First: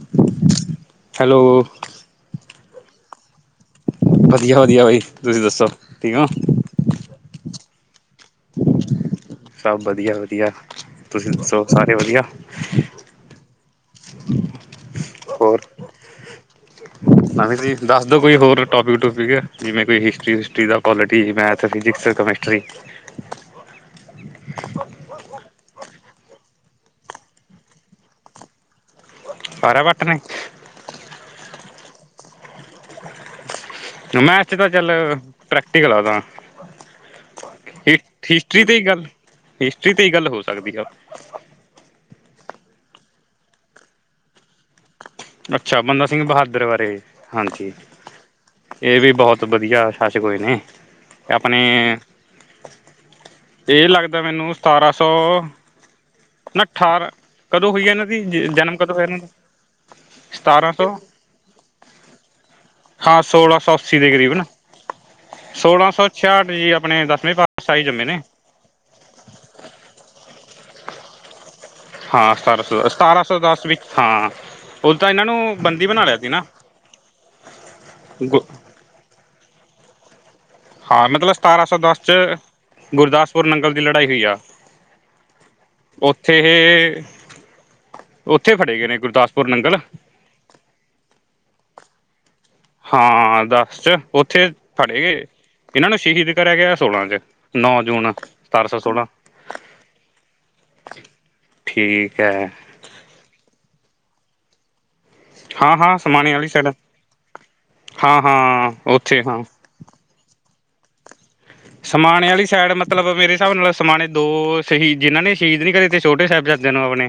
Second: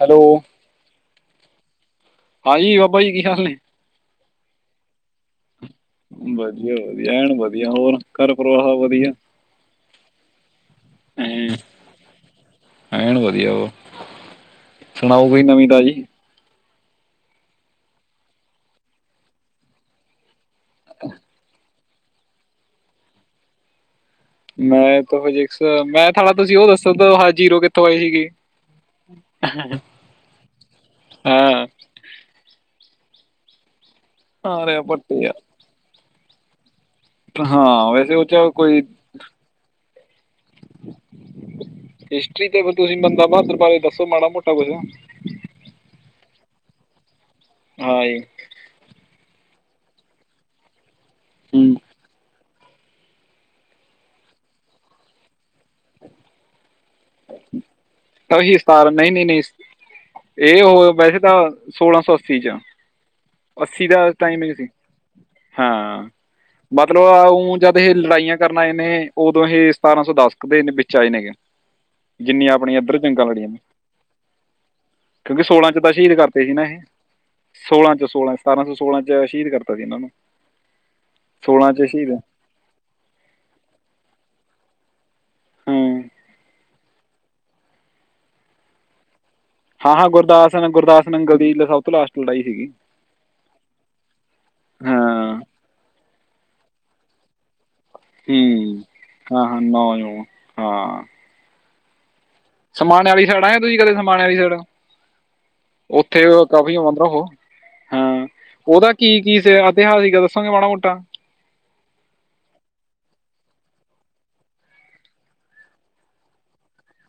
Hello. Hello ਹਾਂਜੀ ਬਾਬਾ ਜੀ, ਕੀ ਹਾਲ ਨੇ? ਵਧੀਆ-ਵਧੀਆ ਬਾਈ, ਤੁਸੀਂ ਦੱਸੋ, ਠੀਕ ਓੰ? ਵਧੀ, ਵਧੀਆ ਐਣ ਵਧੀਆ, ਹੋਰ? ਘਰ ਪਰਿਵਾਰ ਸਭ ਵਧੀਆ ਸਭ ਵਧੀਆ-ਵਧੀਆ, ਤੁਸੀਂ ਦੱਸੋ, ਸਾਰੇ ਵਧੀਆ? ਐਐਨ ਵਧੀਆ ਵਾ, ਸੁਣਾਓ ਕੋਈ ਹੋਰ ਨਵੀਂ-ਤਾਜ਼ੀ? ਨਵੀਂ ਕੋਈ ਦੱਸਦੋ ਕੋਈ ਹੋਰ, ਟੋਪਿਕ-ਟੂਪਿਕ ਜਿਵੇਂ ਕੋਈ ਹਿਸਟਰੀ? ਹਿਸਟਰੀ ਦਾ quality, math, physics, chemistry. Math physics, math ਆਲਾ ਤੁਸੀਂ ਉਹ ਦੱਸੋ, ਹ ਜੀਰੋ ਕਿੱਥੋਂ ਆਈ ਸੀਗੀ? ਸਾਰਾ ਵੱਟ ਨੇ ਹਾ ਮੈਥ'ਚ ਤਾ ਆਰਿਆ ਚੱਲ, ਭੱਟੇ ਪ੍ਰੈਕਟੀਕਲ ਆਦਾ। ਹਾਂ ਵੈਸੇ ਉਹ ਚ ਹਿਸਟਰੀ ਤੇ ਕੋਈ ਹੀ ਗੱਲ, ਹਿਸਟਰੀ ਤੇ ਹੀ ਗੱਲ ਹੋ ਸਕਦੀ ਆ‌। ਹਿਸਟਰੀ ਤੇ ਫਿਰ ਤੁਸੀਂ ਬੰਦਾ ਬਹਾਦਰ ਬਾਰੇ ਦੱਸੋ, ਮਾੜਾ-ਮੋਟਾ ਕੁਛ? ਅੱਛਾ, ਬੰਦਾ ਸਿੰਘ ਬਹਾਦਰ ਬਾਰੇ, ਹਾਂਜੀ। ਇਹ ਵੀ ਬਹੁਤ ਬਧੀਆ ਸਾਸ਼ਕ ਹੋਏ ਨੇ, ਆਪਣੇ ਹਮ ਇਹ ਲੱਗਦਾ ਮੈਨੂੰ ਸਤਾਰਾਂ-ਸੌ ਨਾ ਅਠਾਰ, ਕਦੋਂ ਹੋਈ ਹੈ ਇਹਨਾਂ ਦੀ, ਉਹੀ ਜਨਮ ਸਤਾਰਾਂ ਕਦੋਂ ਹੋਇਆ ਨਹੀਂ ਇਹਨਾਂ ਦਾ? ਨਹੀਂ ਨਹੀਂ ਇਹ ਸਤਾਰਾਂ ਸੌ ਓਹ ਵੈਸੇ ਤਾਂ, ਸੋਲਾਂ ਸੌ ਅੱਸੀ'ਚ ਆ, ਹਾਂ ਸੋਲਾਂ ਸੌ ਅੱਸੀ ਦਾ ਦੇ ਕਰੀਬ ਨਾ ਟਾਈਮਿੰਗ ਸੀ। ਸੋਲਾਂ ਹਾਂ, ਸੌ ਛਿਆਹਠ ਜੀ ਮਤਲਬ ਆਪਣੇ ਆ, ਦਸਵੇਂ ਉੰ ਜਦ ਪਾਤਸ਼ਾਹੀ ਇਹ ਜੰਮੇ ਨੇ ਲੜਾਈਆਂ ਕਰਨ ਆਏ ਨੇ, ਉਦੋਂ ਇਹ ਸਤਾਰਾਂ-ਸੌ ਦੱਸ ਕ ਦੇ ਵਿੱਚ ਆਏ ਨੇਗੇ। ਹਾਂ ਜਿੰਨੀਆਂ ਸਤਾਰਾਂ ਆਪਣੀਆਂ ਸੌ, ਇੱਧਰ ਸਤਾਰਾਂ ਜੰਗਾਂ ਸੌ ਲੜੀਆਂ ਨੇ ਦਸ ਵਿੱਚ, ਹਾਂ। ਉਦੋਂ ਤਾਂ ਇਹਨਾਂ ਨੂੰ ਕਿਉਂਕਿ ਸੋਲਾਂ'ਚ ਬੰਦੀ ਤਾਂ ਬਣਾ ਸ਼ਹੀਦ ਲਿਆ ਕਰਤੇ ਸੀ ਨਾ ਇਹ, ਸੋਲਾਂ'ਚ, ਸੋਲਾਂ'ਚ, ਗੁ ਸਤਾਰਾਂ ਸੌ ਸੋਲਾਂ'ਚ ਸ਼ਹੀਦ ਕਰਤਾ ਸੀ ਇਹਨਾਂ ਨੂੰ। ਹਾਂ, ਮਤਲਬ ਸਤਾਰਾਂ ਸੋਲਾਂ ਸੌ ਦੱਸ ਸ਼ਹੀਦ 'ਚ, ਗੁਰਦਾਸਪੁਰ ਨੰਗਲ ਦੀ ਲੜਾਈ ਹੋਈ ਆ। ਹੂੰ ਉੱਥੇ ਇਹ, ਉੱਥੇ ਫੜੇ ਗਏ ਨੇ ਗੁਰਦਾਸ ਹਾਂ-ਹਾਂ, ਗੁਰਦਾਸ, ਗੁਰਦਾਸ ਨੰਗਲ ਦੀ ਸਭ ਤੋਂ ਲਾਸਟ ਲੜਾਈ ਸੀਗੀ। ਹਾਂ, ਦੱਸ'ਚ ਉੱਥੇ ਫੜੇ ਗਏ। ਹਾਂ ਇਹਨਾਂ ਨੂੰ ਸ਼ਹੀਦ ਕਰਿਆ ਗਿਆ, ਸੋਲਾਂ'ਚ ਨੌ ਜੂਨ। ਸਤਾਰਾਂ ਸੌ ਹੂੰ ਸੋਲਾਂ ਹਾਂ ਆਈ ਨੋ ਯੂ ਹਾਂ। ਠੀਕ ਐ। ਸਮਾਨਣੇ ਵਾਲੀ ਸੈਡ ਆਏ ਤੁਸੀਂ ਕਦੇ ਸਮਾਨਣੇ ਵਾਲੀ ਸੈਡ ਹਾਂ-ਹਾਂ ਓੱਥੇ ਸਮਾਣੇ ਵਾਲੀ ਸਾਈਡ ਕਾਫੀ ਆਂਦਾ ਓ ਹਾਂ ਹਾਂ-ਹਾਂ ਉਹਦਾ ਉੱਥੇ ਕੀ-ਕੀ ਹਾਂ ਫੇਰ ਐਤਿਹਾਸਿਕ ਦੱਸਾਗੇ ਮਾੜਾ-ਮੋਟਾ। ਸਮਾਨੇ ਵਾਲੀ ਸਾਈਡ ਮਤਲਬ ਮੇਰੇ ਹਿਸਾਬ ਨਾਲ ਸਮਾਨੇ ਦੋ ਸ਼ਹੀਦ ਜਿਨਾਂ ਨੇ ਸ਼ਹੀਦ ਵੀ ਕਰੇ ਤੇ ਛੋਟੇ ਸਾਹਿਬਜ਼ਾਦਿਆਂ ਨੂੰ ਆਪਣੇ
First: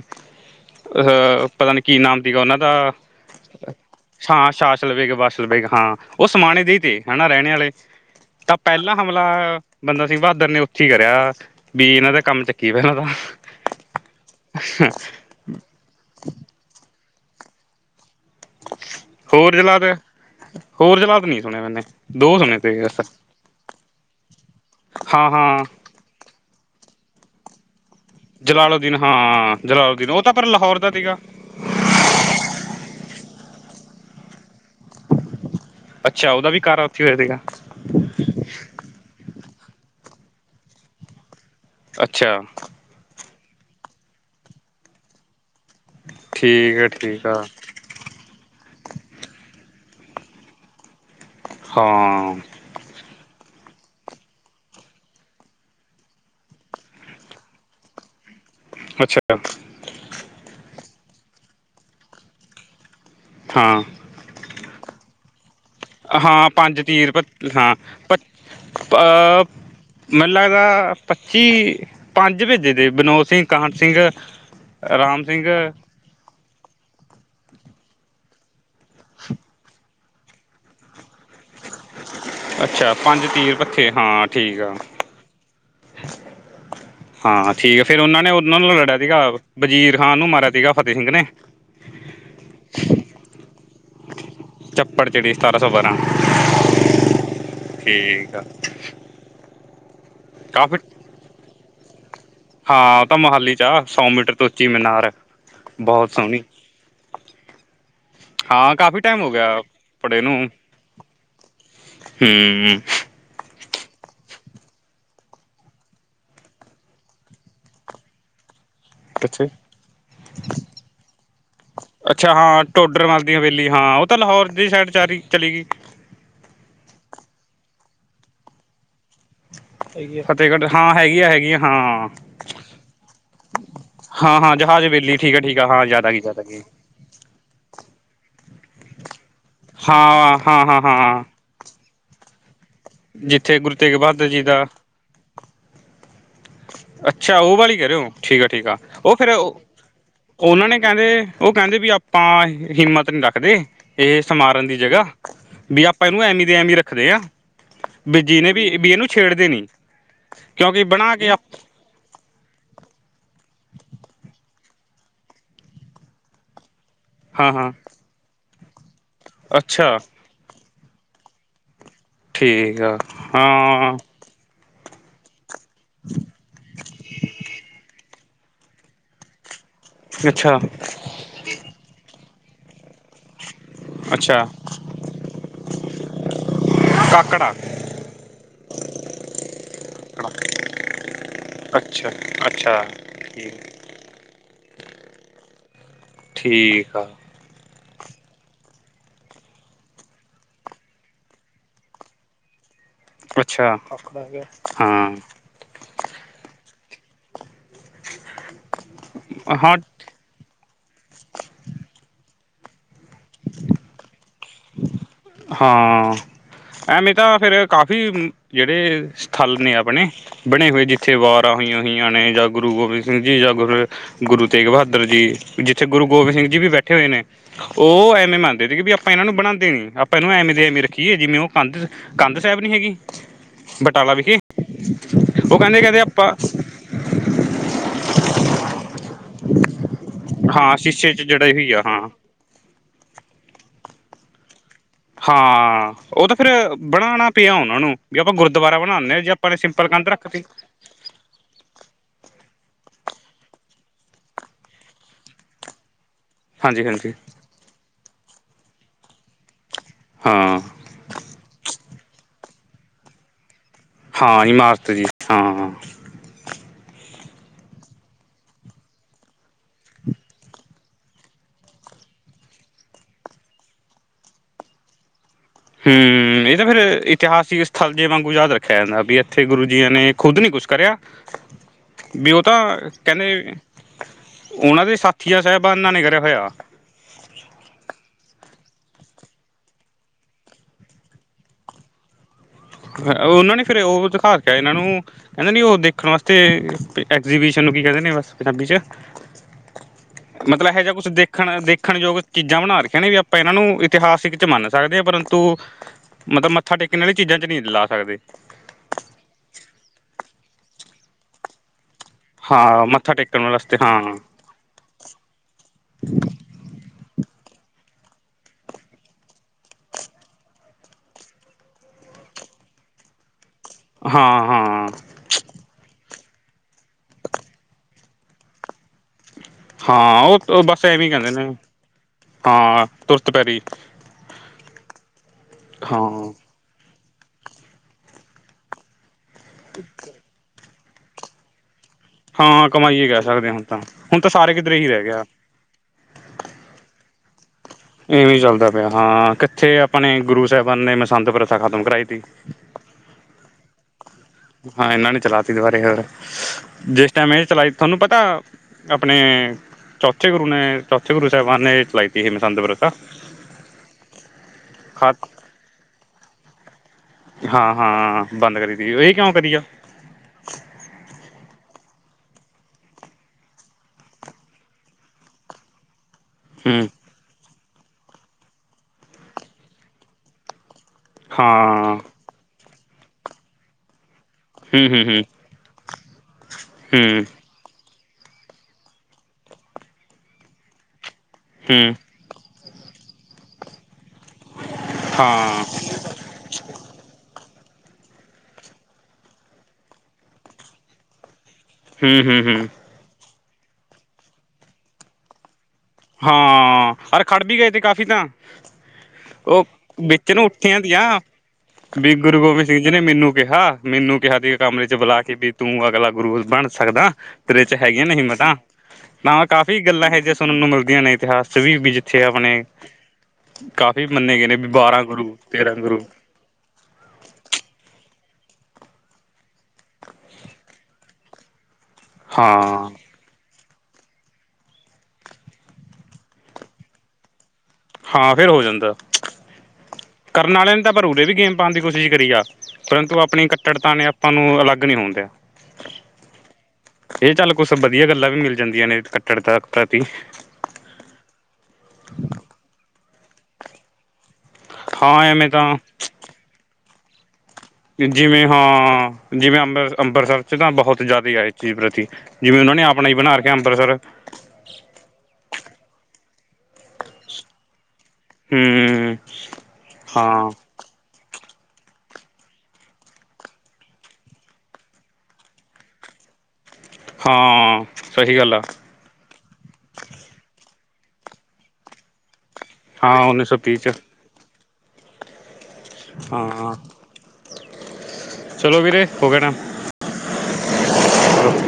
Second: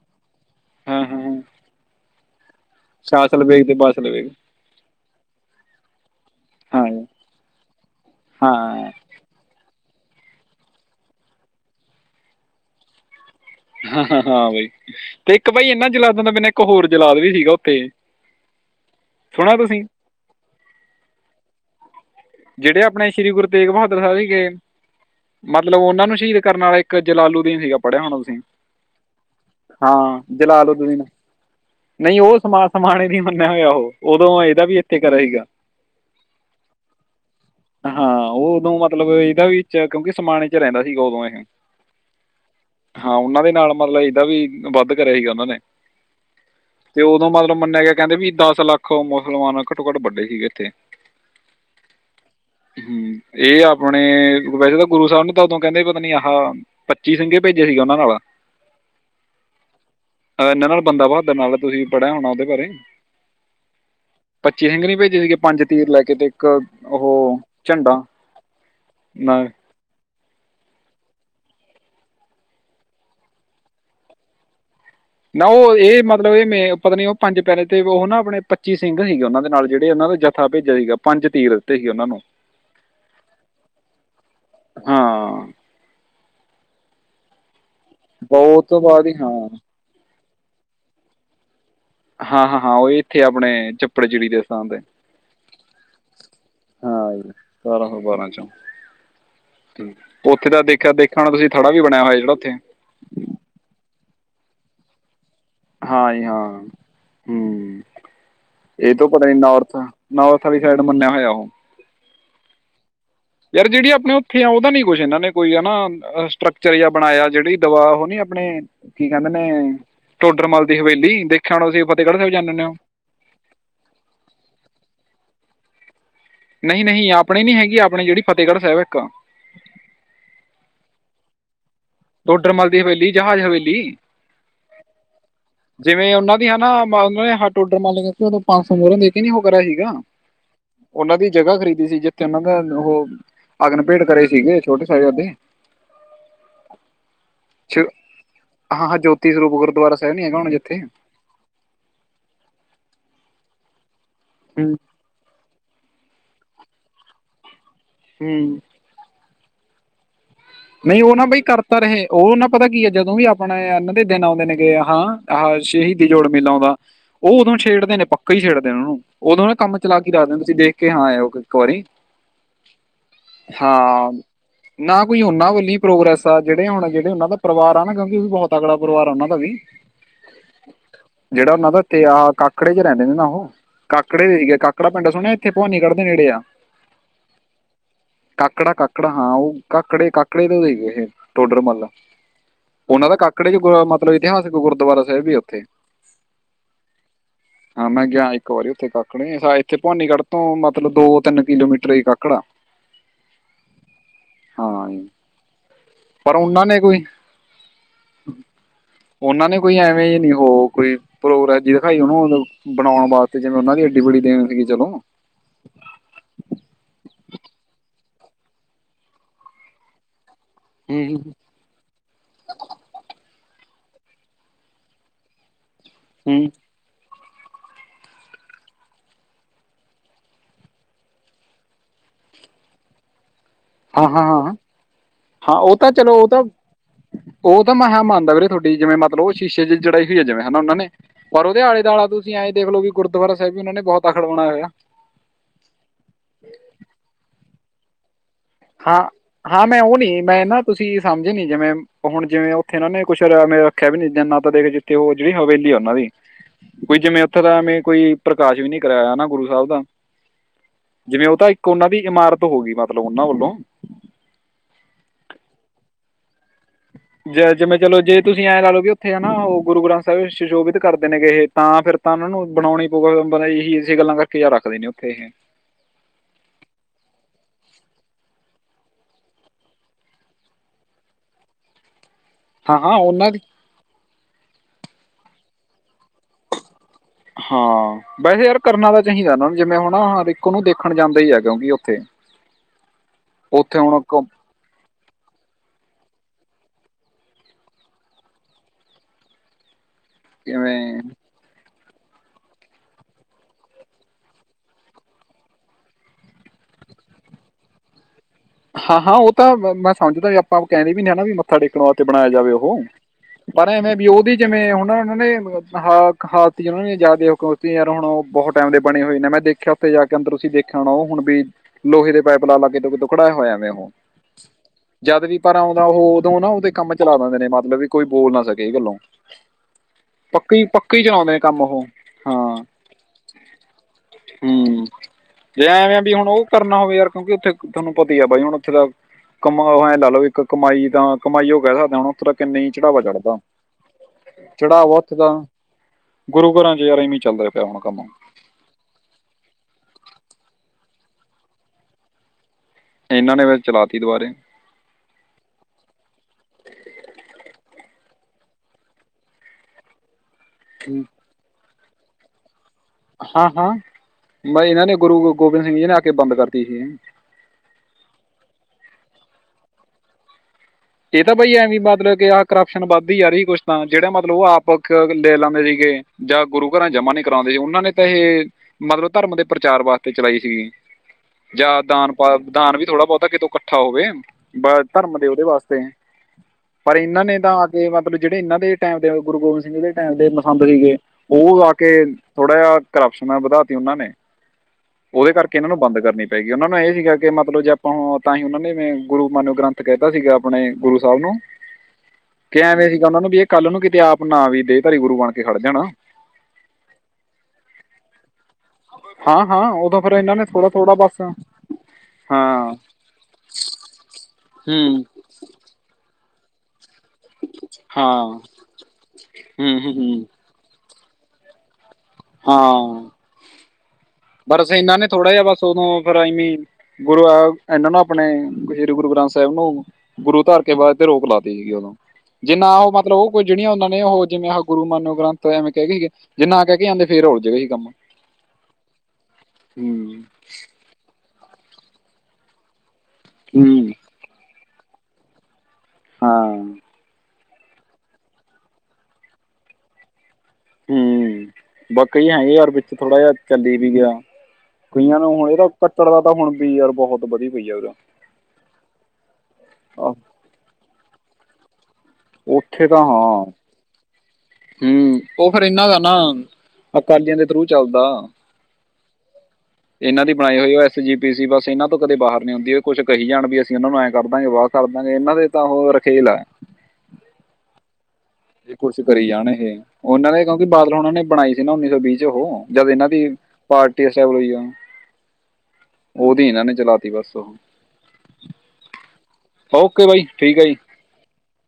ਹਾਂ ਹਾਂ ਹਾਂ। ਅ ਪਤਾ ਨੀ ਕੀ ਨਾਮ ਸੀਗਾ ਓਨਾਂ ਦਾ। ਸ਼ਾਸਲ ਵੇਗ [unintelligible] ਹਾਂ ਸ਼ਾਸਲਵੇੇਗ-ਵਾਸ਼ਲਬੇਗ ਹਾਂ ਓ ਸਮਾਣੇ ਦੇ ਹਾਂ ਤੇ ਹੈਨਾ ਰੈਣੇ ਵਾਲੇ ਹਾਂ। ਪੈਲਾ ਹਮਲਾ ਬੰਦਾ ਸਿੰਘ ਬਹਾਦਰ ਨੇ ਓਥੇ ਹੀ ਕਰਿਆ ਵੀ ਏਨਾਂ ਦਾ ਕੰਮ ਚੱਕੀਏ ਪੈਲਾ ਤਾ ਹਾਂ-ਹਾਂ ਬਈ ਤੇ ਇੱਕ ਬਾਈ ਏਨਾਂ ਜਲਾਦਾਂ ਦਾ ਬਿਨ ਇੱਕ ਹੋਰ ਜਲਾਦ ਵੀ ਸੀਗਾ ਓਥੇ। ਹੋਰ ਜਲਾਦ ਐ ਹੋਰ ਜਲਾਦ ਨੀ ਸੁਣੇ ਮੈਨੇ ਦੋ ਸੁਣੇ ਤੇ ਜਿਹੜੇ ਬਸ। ਆਪਣੇ ਸ੍ਰੀ ਗੁਰੂ ਤੇਗ ਬਹਾਦਰ ਸਾਹਿਬ ਸੀਗੇ ਹਾਂ-ਹਾਂ ਮਤਲਬ ਨਾ ਨੂੰ ਸ਼ਹੀਦ ਕਰਨ ਵਾਲਾ ਇੱਕ ਜਲਾਲੂਦੀਨ ਸੀਗਾ ਪੜ੍ਹਿਆ ਹੋਣਾ ਤੁਸੀਂ। ਜਲਾਲੂਦੀਨ ਹਾਂ ਜਲਾਲੂਦੀਨ ਹਾਂ ਓ ਤਾਂ ਪਰ ਲਾਹੌਰ ਦਾ ਜਲਾਲੂਦੀਨ ਸੀਗਾ। ਨਹੀਂ ਓ ਸਮਾ ਸਮਾਾਨੇ ਦੀ ਮੰਨਿਆ ਗਯਾ ਓ ਉਦੋਂ ਏਦਾ ਵੀ ਇੱਥੇ ਕਰੇ ਸੀਗਾ। ਅੱਛਾ ਓਦਾ ਵੀ ਕਾਰਾ ਉੱਥੇ ਹੋਯਾ ਸੀਗਾ। ਹਾਂ ਉਦੋਂ ਮਤਲਬ ਏਦਾ ਵੀ ਕਿਉਂਕਿ ਸਮਾਨਣੇ ਚ ਰੈਂਦਾ ਸੀਗਾ ਓਦੋਂ ਏਹ। ਅੱਛਾ। ਹਾਂ ਓਨਾਂ ਦੇ ਨਾਲ ਮਤਲਬ ਏਦਾਂ ਵੀ ਵੱਧ ਕਰਿਆ ਸੀਗਾ ਓਨਾਂ ਨੇ ਠੀਕ ਆ ਤੇ ਠੀਕ ਓਦੋਂ ਆ ਮਤਲਬ ਮੰਨਿਆ ਗਯਾ ਕੈੰਦੇ ਵੀ ਦੱਸ ਲੱਖ ਮੁਸਲਮਾਨ ਘੱਟੋ-ਘੱਟ ਵੱਡੇ ਸੀਗੇ ਐਥੇ। ਹਾਂ। ਹੂੰ ਏ ਆਪਣੇ ਵੈਸੇ ਤਾਂ ਗੁਰੂ ਸੈਬ ਨੂੰ ਤਾਂ ਓਦੋਂ ਕੈੰਦੇ ਪਤਾ ਨੀ ਆਹ ਪੱਚੀ ਸਿੰਘ ਪੇਜੇ ਸੀਗੇ ਓਨਾਂ ਨਾਲਾ। ਆ ਛੱਡ ਆ ਏਨਾਂ ਨਾਲ ਬੰਦਾ ਬਹਾਦਰ ਨਾਲ ਤੁਸੀਂ ਪੜ੍ਹਿਆ ਹੋਣਾ ਓਦੇ ਬਾਰੇ ਹਾਂ। ਪੱਚੀ ਸਿੰਗ ਨੀ ਪੇਜੇ ਸੀਗੇ ਪੰਜ ਤੀਰ ਲੈ ਕੇ ਤੇ ਇੱਕ ਹਾਂ ਪੰਜ ਓਹ ਝੰਡਾ ਪਾਪ ਨਾਲ ਮੈਨੂੰ ਲੱਗਦਾ ਪੱਚੀ ਪੰਜ ਪੇਜੇ ਦੇ ਵਿਨੋਦ ਸਿੰਘ, ਕਾਹਣ ਸਿੰਘ ਰਾਮ ਸਿੰਘ ਨਾ ਓ ਇਹ ਮਤਲਬ ਏ ਪਤਾ ਨੀ ਓ ਪੰਜ ਪੈਣੇ ਤੇ ਓ ਨਾ ਆਪਣੇ-‍- ਪੱਚੀ ਸਿੰਘ ਸੀਗੇ। ਓਨਾਂ ਦੇ ਨਾਲ ਜੇੜੇ ਓਨਾਂ ਦੇ ਜੱਥਾ ਪੇਜਿਆ ਸੀਗਾ। ਪੰਜ ਤੀਰ ਦਿੱਤੇ ਸੀ ਓਨਾਂ ਨੂੰ ਅੱਛਾ ਪੰਜ ਤੀਰ ਭੱਥੇ ਹਾਂ ਠੀਕ ਆ ਹਾਂ ਹਾਂ ਠੀਕ ਫੇਰ ਓਨਾਂ ਨੇ ਓਨਾਂ ਬਹੁਤ ਨੂੰ ਤੋਂ ਰਗੜਿਆ ਬਾਅਦ ਹੀ ਸੀਗਾ, ਹਾਂ ਵਜ਼ੀਰ ਖਾਨ ਨੂੰ ਮਾਰਿਆ ਸੀਗਾ ਫਤਿਹ ਸਿੰਘ ਨੇ। ਹਾਂ-ਹਾਂ-ਹਾਂ। ਓ ਇੱਥੇ ਆਪਣੇ ਚੱਪੜ ਝਿੜੀ ਦੇ ਸਾੱਬੇ ਚੱਪੜ ਚਿੜੀ ਸਤਾਰਾਂ ਸੌ ਬਾਰਾਂ ਸਤਾਰਾਂ ਸੌ ਬਾਰਾਂ ਠੀਕ ਆ ਚੋਂ ਓਥੇ ਤਾਂ ਕਾਫੀ ਦੇਖਿਆ ਦੇਖਿਆਣਾ ਤੁਸੀਂ, ਥੜਾ ਵੀ ਬਣਿਆ ਹੋਇਆ ਜੜਾ ਓਥੇ ਹਾਂ। ਓ ਤਾਂ ਮੋਹਾਲੀ ਚ ਆ, ਸੌ ਮੀਟਰ ਤੋਂ ਉੱਚੀ ਮਿਨਾਰ ਹਾਂ ਜੀ ਹਾਂ ਹੂੰ ਹਾਂ ਏ ਕਾਫੀ ਤੋਂ ਟਾਈਮ ਪਤਾ ਹੋ ਨੀ ਗਿਆ ਨੌਰਥ, ਪੜੇ ਨੌਰਥ ਨੂੰ ਵਾਲੀ ਸਾਈਡ ਮੰਨਿਆ ਹੋਇਆ ਓਹ ਹੂੰ। ਯਾਰ ਜੇੜੀ ਆਪਣੇ ਓਥੇ ਆ, ਓਦਾ ਨੀ ਕੁਛ ਏਨਾ ਨੇ ਕੋਈ ਹਨਾ ਸਟਰਕਚਰ ਜਾਂ ਬਣਾਇਆ। ਜੇੜੀ ਦਵਾ ਓ ਨੀ ਅਪਣੇ ਕੀ ਕੈੰਦੇ ਕਿੱਥੇ ਨੇ ਟੋਡਰ ਮਲ ਦੀ ਹਵੇਲੀ ਦੇਖਿਆ ਹੋਣੇ ਓ। ਤੁਸੀਂ ਫਤਿਹਗੜ੍ਹ ਸਾਹਿਬ ਅੱਛਾ ਜਾਂਣੇ ਹੁੰਣੇ ਹਾਂ ਓ। ਟੋਡਰਮਲ ਹਵੇਲੀ ਹਾਂ, ਓ ਤਾਂ ਲਾਹੌਰ ਦੀ ਸਾਈਡ ਚਾਰੀ ਚਲੀਗੀ। ਨਹੀਂ-ਨਹੀਂ ਆਪਣੇ ਨੀ ਹੈਗੀ, ਆਪਣੇ ਜਿਹੜੀ ਫਤਿਹਗੜ੍ਹ ਸਾਹਿਬ ਇੱਕ ਆ ਹੈ। ਫਤਿਹਗੜ੍ਹ ਹਾਂ, ਹੈਗੀਆਂ-ਹੈਗੀਆਂ ਹਾਂ। ਟੋਡਰ ਮਲ ਦੀ ਹਵੇਲੀ, ਜਹਾਜ਼ ਹਵੇਲੀ। ਹਾਂ ਹਾਂ ਜਹਾਜ਼ ਹਵੇਲੀ ਠੀਕ ਆ ਠੀਕ ਆ ਹਾਂ ਯਾਦ ਆ ਜਿਵੇਂ ਗਈ ਉਹਨਾਂ ਯਾਦ ਆ ਦੀ ਹਨ ਗਈ ਨਾ ਉਹ ਨੇ ਹੱ ਟੋਡਰ ਮਨ ਉਦੋਂ ਪੰਜ ਸੌ ਮੋਰਾਂ ਦੇ ਕੇ ਨੀ, ਉਹ ਕਰਾ ਹੀਗਾ। ਹਾਂ ਹਾਂ ਹਾਂ ਉਹਨਾਂ ਹਾਂ ਦੀ ਜਗ੍ਹਾ ਖਰੀਦੀ ਸੀ। ਜਿੱਥੇ ਉਹਨਾਂ ਨੇ ਉਹ ਜਿੱਥੇ ਗੁਰੂ ਅਗਨ ਤੇਗ ਭੇਟ ਕਰੇ ਬਹਾਦਰ ਜੀ ਸੀਗੇ, ਦਾ ਛੋਟੇ ਸਾਹਿਬਜ਼ਾਦੇ ਉਹਦੇ ਅੱਛਾ। ਉਹ ਵਾਲੀ ਛ ਕਹਿ ਰਹੇ ਓ। ਠੀਕ ਆ, ਠੀਕ ਆ ਹਾਂ ਹਾਂ ਉਹ ਫੇਰ ਜੋਤੀ ਸਰੂਪ ਗੁਰਦੁਆਰਾ ਸਾਹਿਬ ਨੀ ਹੈਗਾ ਹੁਣ ਉਹਨਾਂ ਨੇ ਜਿੱਥੇ ਕੈਂਦੇ ਉਹ ਕਹਿੰਦੇ ਵੀ ਆਪਾਂ ਹਿੰਮਤ ਨ ਰੱਖਦੇ, ਇਹ ਸਮਾਰਨ ਹੂੰ ਦੀ ਜਗ੍ਹਾ ਵੀ ਆਪਾਂ ਇਹਨੂੰ ਐਵਂ ਦੇ ਐਮੀਂ ਰੱਖਦੇ ਆ, ਬ ਜੀਹਨੇ ਹੂੰ ਵੀ ਵੀ ਇਹਨੂੰ ਛੇੜਦੇ ਨੀ। ਕਿਉਂਕਿ ਨਹੀਂ, ਉਹ ਬਣਾ ਨਾ ਕੇ ਬਈ ਕਰ ਤਾਂ ਰਹੇ ਉਹ ਨਾ ਪਤਾ ਕੀ ਐ? ਜਦੋਂ ਵੀ ਆਪਣੇ ਆਨਾਂ ਦੇ ਦਿਨ ਆਉਂਦੇ ਨੇਗੇ ਹਾਂ। ਆਹ ਸ਼ਹੀਦ ਦੀ ਜੋੜ ਮੇਲਾ ਆਉਂਦਾ। ਉਹ ਹਾਂ ਉਦੋਂ ਹਾਂ ਛੇੜਦੇ ਨੇ ਪੱਕਾ ਹੀ ਛੇੜਦੇ ਨੇ, ਉਹ ਉਦੋਂ ਨਾ ਕੰਮ ਅੱਛਾ ਚਲਾ ਕੇ ਰੱਖਦੇ। ਤੁਸੀਂ ਦੇਖ ਕਿ ਹਾਂ, ਉਹ ਕੋਰੀ ਠੀਕ ਆ। ਹਾਂ। ਨਾ ਕੋਈ ਉਹਨਾਂ ਵੀ ਪ੍ਰੋਗੈਸ ਆ, ਜਿਹੜੇ ਹੁਣ ਜਿਹੜੇ ਉਹਨਾਂ ਦਾ ਪਰਿਵਾਰ ਆ ਨਾ, ਕਿਉਂਕਿ ਉਹ ਵੀ ਬੋਤ ਤਕੜਾ ਪਰਿਵਾਰ ਆ ਉਹਨਾਂ ਦਾ ਵੀ। ਅੱਛਾ। ਜਿਹੜਾ ਉਹਨਾ ਦਾ ਤੇ ਆ ਕਾਕੜੇ ਚ ਰਹਿੰਦੇ ਨੇ ਨਾ ਉਹ। ਅੱਛਾ ਕਾਕੜੇ ਸੀਗੇ। ਕਾਕੜਾ ਪਿੰਡ ਸੁਣਿਆ, ਇਥੇ ਭਵਾਨੀ ਗੜ ਦੇ ਨੇੜੇ ਆ। ਕਾਕੜਾ ਕਾਕੜਾ- ਕਾਕੜ, ਹਾਂ। ਉਹ ਕਾਕੜੇ- ਕਾਕੜਾ ਕਾਕੜੇ ਦੇ ਸੀਗੇ। ਟੋਡਰ ਮੱਲ ਅੱਛਾ ਅੱਛਾ ਉਹਨਾਂ ਦਾ ਕਾਕੜੇ ਚ ਠੀਕ ਮਤਬ ਇਤਿਹਾਸਕ ਗੁਰਦੁਆਰਾ ਸਾਹਿਬ ਹੀ ਉੱਥੇ। ਠੀਕ ਆ। ਹਾਂ। ਮੈਂ ਗਿਆ ਇੱਕ ਵਾਰੀ ਉੱਥੇ ਕਾਕੜ ਇੱਥੇ, ਭਵਾਨੀਗੜ੍ਹ ਤੋਂ ਮਤਲਬ ਦੋ-ਤਿੰਨ ਕਿਲੋਮੀਟਰ ਹੀ ਕਾੱਕੜਾ। ਅੱਛਾ, ਹਾਂ। ਪਰ ਉਹਨਾਂ ਨੇ ਕੋਈ, ਉਹਨਾਂ ਨੇ ਹਾਂ ਕੋਈ ਐਵੇਂ ਨਹੀਂ ਹੋ ਕੋਈ ਪ੍ਰੋਗਰੈਸ ਦਿਖਾਈ, ਉਹਨੂੰਬ ਬਣਾਉਣ ਵਾਸਤੇ ਜਿਵੇਂ ਉਹਨਾਂ ਦੀ ਅੱਡੀ ਵੜੀ ਦੇਣ ਸੀਗੀ ਚਲੋ। ਹਾਂ। ਐਵੇਂ ਤਾਂ ਫੇਰ ਕਾਫੀ, ਜਿਹੜੇ ਸਥਲ ਨੇ ਆਪਣੇ। ਬਣੇ ਹੋਏ। ਜਿੱਥੇ ਹੂੰ ਵਾਰਾਂ ਹੋਈਆਂ। ਹੋਈਆਂ ਨੇ, ਜਾਂ ਗੁਰੂ ਗੋਬਿੰਦ ਸਿੰਘ ਜੀ ਜਾਂ ਗੁਰ ਗੁਰੂ ਤੇਗ ਬਹਾਦਰ ਜੀ। ਜਿੱਥੇ ਗੁਰੂ ਗੋਬਿੰਦ ਸਿੰਘ ਹੂੰ ਜੀ ਵੀ ਬੈਠੇ ਹੋਏ ਨੇ। ਉਹ ਐਵੇਂ ਮੰਨਦੇ ਸੀਗੇ, ਵੀ ਆਪਾਂ ਇਹਨਾਂ ਨੂੰ ਬਣਾਦੇ ਨੀ। ਐਵੇਂ ਦੇ ਐਵੇਂ ਰੱਖੀ ਏ। ਜਿਵੇਂ ਉਹ ਕੰਧ ਕੰਧ ਸਾਹਿਬ ਨਹੀਂ ਹੈਗੀ ਹਾਂ, ਬਟਾਲਾ ਹਾਂ, ਵਿਖੇ ਹਾਂ। ਹਾਂ, ਉਹ ਕਹਿੰਦੇ ਤਾਂ ਕਹਿੰਦੇ ਚਲੋ ਉਹ ਆਪਾਂ ਤਾਂ ਉਹ ਤਾਂ ਮੈਂ ਕਿਹਾ ਮੰਨਦਾ ਵੀਰੇ, ਤੁਹਾਡੀ ਜਿਵੇਂ ਮਤਲਬ ਉਹ ਸ਼ੀਸ਼ੇ ਜ ਜੜਾਈ ਹੋਈ ਐ, ਜਿਵੇਂ ਹਨਾ ਉਹਨਾਂ ਨੇ। ਜੜਾਈ ਹੋਈ ਆ। ਦੇਖ ਹਾਂ। ਲੋ ਤੁਸੀਂ ਵੀਐ ਦੇਖਲੋ ਵੀ ਗੁਰਦੁਆ ਸਾਹਿਬ ਵੀ ਉਹਨਾਂ ਨੇ ਬੋਤ ਤਕੜਾ ਬਣਾਇਆ ਹੋਇਆ ਹਾਂ ਉਹ ਤਾਂ ਫੇਰ ਬਣਾਣਾ ਪਿਆ ਉਹਨਾਂ ਨੂੰ ਵੀ ਆਪਾਂ ਗੁਰਦੁਆਰਾ ਬਣਾਦੇ ਹਾਂ ਜੇ ਆਪਾਂ ਨੇ ਮੈਂ ਸਿੰਪਲ ਉਹ ਕੰਧ ਨਹੀਂ ਰੱਖਤੀ ਮੈਂ ਨਾ ਤੁਸੀਂ ਸਮਝੇ ਨੀ ਜਿਵੇਂ ਉਹ ਹੁਣ ਜਿਵੇਂ ਉੱਥੇ ਇਹਨਾਂ ਨੇ ਕੁਛ ਮ ਰੱਖਿਆ ਵੀ ਨੀ ਨਾ ਤਾਂ ਦੇਖ ਜਿੱਥੇ ਉਹ ਜਿਹੜੀ ਹਵੇਲੀ ਆ ਉਹਨਾਂ ਦੀ ਹਾਂਜੀ ਕੋਈ ਹਾਂਜੀ ਜਿਵੇਂ ਉੱਥੇ ਦਾਵੇਂ ਕੋਈ ਪ੍ਰਕਾਸ਼ ਵੀ ਨੀ ਕਰਾਇਆ ਨਾ ਗੁਰੂ ਸਾਹਿਬ ਦਾ ਹਾਂ ਜਿਵੇਂ ਉਹ ਤਾਂ ਇੱਕ ਉਹਨਾਂ ਦੀ ਇਮਾਰਤ ਹੋ ਗਈ ਮਤਲਬ ਉਹਨਾਂ ਵੱਲੋਂ ਹਾਂ ਇਮਾਰਤ ਜੀ ਹਾਂ ਹਾਂ ਜ ਜਿਵੇਂ ਚਲੋ ਜੇ ਤੁਸੀਂ ਐਂ ਲਾਲੋ ਕਿ ਉੱਥੇ ਹਨਾ ਉਹ ਗੁਰੂ ਗ੍ਰੰਥ ਸਾਹਿਬ ਸੁਸ਼ੋਬਿਤ ਕਰਦੇ ਨੇ ਤਾਂ ਫਿਰ ਤਾਂ ਉਹਨਾਂ ਨੂੰ ਬਣਾਉਣੀ ਪਊਗਾ ਬੰਦਾ ਇਹੀ ਇਸੀੇ ਗੱਲਾਂ ਕਰਕੇ ਜਿਆਦਾ ਰੱਖਦੇ ਨੇ ਉੱਥੇ ਇਹੇ ਹੂੰ, ਇਹ ਤਾਂ ਫੇਰ ਇਤਿਹਾਸਿਕ ਸਥਲ ਜੇ ਵਾਂਗੂ ਯਾਦ ਰੱਖਿਆ ਜਾਂਦਾ ਵੀ ਇੱਥੇ ਗੁਰੂ ਜੀ ਨੇ ਖੁੱਦ ਨੀ ਕੁੱਛ ਕਰਿਆ। ਵੀ ਉਥੇ ਹਾਂ ਤਾਂ ਹਾਂ ਉਹਨਾਂ ਦੀ ਕਹਿੰਦੇ, ਉਹਨਾਂ ਦੇ ਸਾਥੀਆਂ ਸਾਹਿਬਾਨ ਨੇ ਕਰਿਆ ਹੋਇਆ। ਹਾਂ, ਵੈਸੇ ਯਾਰ ਕਰਨਾ ਤਾਂ ਚਾਹੀਦਾ ਇਹਨਾਂ ਨੂੰ ਜਿਵੇਂ ਹਣਾ ਹਰ ਇੱਕ ਉਹਨੂੰ ਦੇਖਣ ਜਾਂਦਾ ਈ ਐ ਕਿਉਂਕਿ ਉੱਥੇ ਉਹਨਾਂ ਨੇ ਫੇਰ ਉੱਥੇ ਹੁਣ ਉਹ ਦਿਖਾ ਕ ਇਹਨਾਂ ਨੂੰ ਉਹ ਦੇਖਣ ਵਾਸਤੇ, ਐਗਜੀਬਿਸ਼ਨ ਨੂੰ ਕੀ ਕਹਿੰਦੇ ਨੇ ਬ ਪੰਜਾਬੀ ਚ ਮਤਲਬ ਇਹ ਜਿਹਾ ਕਿਵੇਂ ਕੁੱਛ ਦੇਖ ਦੇਖਣ ਦੇਖਣਯੋਗ ਚੀਜ਼ਾਂ ਬਣਾ ਰੱਖਿਆ ਨੇ ਵੀ ਆਪਾਂ ਇਹਨਾਂ ਨੂੰ ਇਤਿਹਾਸਿਕ ਚ ਮੰਨ ਸਕਦੇ ਆ ਪਰੰਤੂ ਮਤਲਬ ਮੱਥਾ ਟੇਕਣ ਆਲੀ ਚੀਜ਼ਾਂ ਚ ਨੀ ਲਾ ਸਕਦੇ। ਹਾਂ-ਹਾਂ ਉਹ ਤਾਂ ਮੈਂ ਸਮਝਦਾ ਵੀ ਆਪਾਂ ਕਹਿੰਦੇ ਵੀ ਐ ਵੀ ਮੱਥਾ ਟੇਕਣ ਵਾਸਤੇ ਬਣਾਇਆ ਜਾਵੇ ਉਹੋ, ਹਾਂ ਮੱਥਾ ਟੇਕਣ ਪਰ ਵਾਸਤੇ ਐਵੇਂ ਹਾਂ ਵੀ ਉਹਦੀ ਜਿਵੇਂ ਹੁਣ ਉਹਨਾਂ ਨੇ ਹ ਹਾਥ ਉਹਨਾਂ ਨੇ ਜ਼ਿਆਦ ਹੁਕੂਮਤੀ ਯਾਰ ਹੁਣ ਉਹ ਬਹੁਤ ਟੈਮ ਦੇ ਬਣੇ ਹੋਏ ਨੇ ਮੈਂ ਦੇਖਿਆ। ਉੱਥੇ ਜਾ ਕੇ ਅੰਦਰ ਤੁਸੀਂ ਦੇਖਿਆ ਹੋਣਾ ਉਹ ਹੁਣ ਵੀ ਲੋਹੇ ਦੇ ਪਾਈਪ ਲਾ ਲਾਗੇ ਤੋਂ ਕਿਤੇ ਖੜਾਇਆ ਹੋਇਆ। ਹਾਂ ਹਾਂ ਜਦ ਵੀ ਪਰ ਔਦਾ ਉਹ ਉਦੋਂ ਨਾ ਉਹਦੇ ਕੰਮ ਚਲਾ ਦਿੰਦੇ ਨੇ ਮਤਲਬ ਵੀ ਕੋਈ ਬੋਲ ਨਾ ਸਕੇ ਇਹ ਗੱਲੋਂ ਹਾਂ ਉਹ ਪੱਕੀ ਬਸ ਪੱਕੇ ਐਵੇਂ ਕਹਿੰਦੇ ਚਲਾਉਂਦੇ ਨੇ ਕੰਮ ਉਹ ਹਾਂ। ਤੁਰਤ ਪੈਰੀ ਹੂੰ, ਜੇ ਐਵੇਂ ਹਾਂ ਵੀ ਹੁਣ ਉਹ ਕਰਨਾ ਹੋਵੇ ਯਾਰ ਕਿਉਂਕਿ ਉੱਥੇ ਤੁਹਾਨੂੰ ਪਤੀ ਆ ਬਾਈ ਹੁਣ ਉੱਥੇ ਦਾ, ਕਮਾ ਐ ਲਾ ਲਓ ਇੱਕ ਕਮਾਈ ਤਾਂ ਕਮਾਈ ਈ ਓ ਕਹਿ ਸਕਦਾ ਆ ਹੁਣ ਕਿ ਹਾਂ ਨਹੀਂ ਚੜਾਵਾ ਕਮਾਈਏ ਕਹਿ ਚੜ੍ਹਦਾ, ਸਕਦੇ ਹੁਣ ਤਾਂ ਹੁਣ ਤਾਂ ਸਾਰੇ ਕਿਧਰੇ ਹੀ ਚੜਾਵਾ ਰਹਿ ਉੱਥੇ ਗਿਆ ਦਾ ਗੁਰੂ ਘਰਾਂ ਚ ਯਾਰ ਐਵੀ ਚੱਲ ਪਿਆ ਹੁਣ ਕੰਮ ਇਵੇਂ ਚੱਲਦਾ ਪਿਆ ਹਾਂ, ਕਿੱਥੇ ਆਪਣੇ ਗੁਰੂ ਸਾਹਿਬਾਨ ਨੇ ਮਸੰਤ ਪ੍ਰਥਾ ਖ਼ਤਮ ਕਰਵਾਈ ਤੀ। ਇਨਾਂ ਨੇ ਚਲਾ ਤੀ ਦੁਬਾਰੇ। ਹਾਂ ਇਹਨਾਂ ਨੇ ਚਲਾ ਤੀ ਦੁਬਾਰੇ ਹੋਰ, ਜਿਸ ਟਾਈਮ ਇਹ ਚਲਾਈ ਥੋਨੂੰ ਪਤਾ ਆਪਣੇ, ਚੌਥੇ ਗੁਰੂ ਨੇ ਚੌਥੇ ਗੁਰੂ ਸਾਹਿਬਾਨ ਨੇ ਚਲਾਈ ਤੀ ਮਸੰਦ ਪ੍ਰਥਾ, ਹਾਂ-ਹਾਂ, ਬਸ ਇਹਨਾਂ ਨੇ ਖਾ ਗੁਰੂ ਗੋਬਿੰਦ ਸਿੰਘ ਜੀ ਨੇ ਆ ਕੇ ਬੰਦ ਕਰਤੀ ਸੀ ਹੈ। ਹਾਂ ਹਾਂ ਬੰਦ ਕਰੀ ਤੀ ਇਹ ਕਿਉਂ ਕਰੀ ਆ। ਇਹ ਤਾਂ ਬਾਈ ਐਵੇਂ ਮਤਲਬ ਕਿ ਆਹ ਕਰਪਸ਼ਨ ਵੱਧਦੀ ਜਾ ਰੀ ਕੁਛ ਤਾਂ ਜਿਹੜਾ ਮਤਲਬ ਉਹ ਆਪ ਔਖੇ ਹੋਕੇ ਲੈ ਲੈਂਂਦੇ ਸੀਗੇ। ਜਾਂ ਗੁਰੂ ਹੂੰ ਘਰਾਂ ਜਮਾ ਨੀ ਕਰਾਉਂਦੇ ਸੀ, ਉਹਨਾਂ ਨੇ ਤਾਂ ਇਹ ਮਤਲਬ ਧਰਮ ਦੇ ਪ੍ਰਚਾਰ ਵਾਸਤੇ ਚਲਾਈ ਸੀਗੀ। ਜਾਂ ਹਾਂ ਦਾਨ ਪਾ ਦਾਨ ਵੀ ਥੋੜ੍ਹਾ ਬੋਤਾ ਕਿਤੋਂ ਇਕੱਠਾ ਹੋਵੇ ਬ ਹੂੰ ਹੂੰ ਧਰਮ ਹੂੰ ਦੇ ਉਹਦੇ ਵਾਸਤੇ ਪਰ ਇਹਨਾਂ ਹੂੰ ਨੇ ਤਾਂ ਮਤਲਬ ਜਿਹੜੇ ਇਹਨਾਂ ਦੇ ਟਾਈਮ ਦੇ ਗੁਰੂ ਗੋਬਿੰਦ ਸਿੰਘ ਜੀ ਦੇ ਟੈਮ ਦੇ ਮਸੰਦ ਸੀਗੇ ਉਹ ਆ ਕੇ ਹੂੰ ਥੋੜ੍ਹਾ ਜਿਹਾ ਕਰਪਸ਼ਨ ਵਧਾ ਤੀ ਉਹਨਾਂ ਨੇ, ਉਹਦੇ ਕਰਕੇ ਹਾਂ ਇਹਨਾਂ ਨੂੰ ਬੰਦ ਕਰਨੀ ਪ ਪੈਗੀ ਉਹਨਾਂ ਨੂੰ ਇਹ ਸੀਗਾ ਕਿ ਮਤਲਬ ਜੇ ਆਪਾਂ ਹੁਣ ਤਾਂ ਹੀ ਉਹਨਾਂ ਨੇ ਵੀ ਗੁਰੂ ਮਨੋ ਗ੍ਰੰਥ ਕਹਿਤਾ ਸੀਗਾ। ਆਪਣੇ ਗੁਰੂ ਸਾਹਿਬ ਨੂੰ, ਹੂੰ ਹੂੰ ਕਿ ਹੂੰ ਐਵੇਂ ਸੀਗਾ ਉਹਨਾਂ ਨੂੰ ਵੀ ਇੱਕ ਕੱਲ ਨੂੰ ਕਿਤੇ ਆਪ ਨਾ ਵੀ ਦੇ ਤਾਰੀ ਗੁਰੂ ਬਣ ਕੇ ਖੜ ਜਾਣ। ਹਾਂ ਅਰ ਖੜ ਵੀ ਗਏ ਤੇ ਕਾਫ਼ੀ ਤਾਂ। ਹਾਂ ਉਹ ਹਾਂ ਉਦੋਂ ਫਿਰ ਵਿੱਚ ਇਹਨਾਂ ਨੇ ਨੂੰ ਥੋੜਾ ਉੱਠੀਆਂ ਥੋੜਾ ਤੀਆ। ਬਸ ਵੀ ਗੁਰੂ ਗੋਬਿੰਦ ਹਾਂ ਸਿੰਘ ਜੀ ਨੇ ਮੈਨੂੰ ਕਿਹਾ ਮੈਨੂੰ ਕਿਹਾ ਤ ਕਮਰੇ ਚ ਹੂੰ ਬੁਲਾ ਕੇ ਵੀ ਤੂੰ ਅਗਲਾ ਗੁਰੂ ਬਣ ਸਕਦਾ ਤੇਰੇ ਚ ਹੈਗੀਆਂ, ਹਾਂ ਨਹੀਂਮਤਾਂ ਤਾ ਕਾਫ਼ੀ ਹੂੰ ਹੂੰ, ਗੱਲਾਂ ਇਹ ਹੂੰ ਜੀਆ ਸੁਣਨ ਨੂੰ ਮ ਨੇ ਇਤਿਹਾਸ ਵੀ ਜਿੱਥੇ ਆਪਣੇ ਹਾਂ ਕਾਫੀ ਮੰਨੇ ਗਏ ਨੇ ਵੀ ਬਾਰਾਂ ਗੁਰੂ ਤੇਰਾਂ ਗੁਰੂ ਤਾਈਮੀਨ ਗੁਰੂ ਐ ਇਹਨਾਂ ਨੂੰ ਆਪਣੇ ਸ਼੍ਰੀ ਗੁਰੂ ਗ੍ਰੰਥ ਸਾਹਿਬ ਨੂੰ ਗੁਰੂ ਧਾਰ ਕੇ ਬਾਦ ਤੇ ਰੋਕ ਲਾਤੀ ਸੀਗੀ ਓਦੋਂ ਜੇਨਾ ਓ ਹਾਂ ਮਤਲ ਹੈਲੋ ਓ ਜੇੜੀਆਂ ਉਹਨਾਂ ਨੇ ਓ ਜਿਵੇਂ ਆ ਗੁਰੂ ਮਾਨਿਓ ਨੋ ਗੰਥ ਐਵੇਂ ਕਹਿ ਗੇ ਜਿੰਨਾ ਕਹਿ ਕੇ ਆਂਦੇ ਫੇਰ ਹੋ ਓ ਜਗਹਾ ਕੰਮ ਹਾਂ ਫਿਰ ਹੋ ਜਾਂਦਾ। ਹੂੰ ਕਰਨ ਆਲੇ ਨੇ ਤਾਂ ਪਰ ਉਰੇ ਵੀ ਗੇਮ ਪਾਣ ਦੀ ਕੋਸ਼ਿਸ਼ ਕਰੀ ਆ ਪਰੰਤੂ ਆਪਣੀ ਹੂੰ ਕੱੜਤਾ ਨੇ ਤਾਨੂੰ ਅਲੱਗ ਨੀ ਹੋਣ ਦਿਆਂ। ਹਾਂ ਇਹ ਚੱਲ ਕੁੱਛ ਵਧੀਆ ਗੱਲਾਂ ਵੀ ਮਿਲ ਜਾਂਦੀਆਂ ਨੇ ਕੱਟੜਤਾ ਪ੍ਰਤੀ ਹੂੰ ਬਾਕੀ ਹੈ ਯਾਰ ਵਿੱਚ ਥੋੜਾ ਜਿਹਾ ਚੱਲੀ ਵੀ ਗਿਆ। ਹਾਂ ਕਈਆਂ ਨੂੰ ਐਵੇਂ ਹੁਣ ਇਹਦਾ ਤਾਂ ਕੱਟੜ ਦਾ ਤਾਂ ਹੁਣ ਵੀ ਯਾਰ ਬਹੁਤ ਵਧੀ ਪਈ ਆ। ਉਹਦਾ ਜਿਵੇਂ ਹਾਂ ਜਿਵੇਂ ਅੰਬ ਅੰਬਰਸਰ 'ਚ ਤਾਂ ਬਹੁਤ ਜ ਜਾਦਾ ਆ ਇਸ ਚੀਜ਼ ਪ੍ਰਤੀ ਜਿਵੇਂ ਉਹਨਾਂ ਉੱਥੇ ਤਾਂ ਆਪਣਾ ਈ ਹਾਂ ਬਣਾ ਰੱਖਿਆ ਅੰਬਰਸਰ ਹੂੰ ਓ ਫਿਰ ਇਹਨਾਂ ਦਾ ਨਾ ਅਕਾਲੀਆਂ ਦੇ ਥਰੂ ਚੱਲਦਾ ਹੂੰ ਇਹਨਾਂ ਦੀ ਹਾਂ ਬਣਾਈ ਹੋਈ ਏ। ਜੀ ਪੀ ਸੀ ਬਸ ਇਹਨਾਂ ਤੋਂ ਕਦੇ ਬਾਰ ਨੀ ਆਉਂਦੀ ਕੁਛ ਕਹੀ ਜਾਣ ਵੀ ਅਸੀਂ ਇਹਨਾਂ ਨੂੰ ਐਂ ਕਰ ਦਾਂਗੇ ਵਾਹ ਕਰ ਦਾਂਗੇ ਇਹਨਾਂ ਦੇ ਤਾਂ ਹੋਰ ਖੇਲਾ ਹਾਂ ਸਹੀ ਗੱਲ ਆ। ਇਹ ਕੁਝ ਕਰੀ ਜਾਣ ਇਹ ਉਹਨਾਂ ਨੇ ਕਿਉਂਕਿ ਬਾਦਲ ਉਹਨਾਂ ਨੇ ਬਣਾਈ ਸੀ ਨਾ ਉੱਨੀ ਸੌ ਵੀਹ 'ਚ ਉਹ ਜਦ ਇਹਨਾਂ ਹਾਂ ਦੀ ਉੱਨੀ ਸੌ ਵੀਹ 'ਚ ਪਾਰਟੀ ਐਸਬਲ ਹੋਈ ਆ। ਉਹਦੀ ਇਹਨਾਂ ਨੇ ਹਾਂ ਚਲਾ ਬਸ ਓ ਚਲੋ ਵੀਰੇ ਹੋ ਗਿਆ ਟਾਈਮ ਓਕੇ ਬਾਈ ਠੀਕ ਹੈ ਜੀ। ਓਕੇ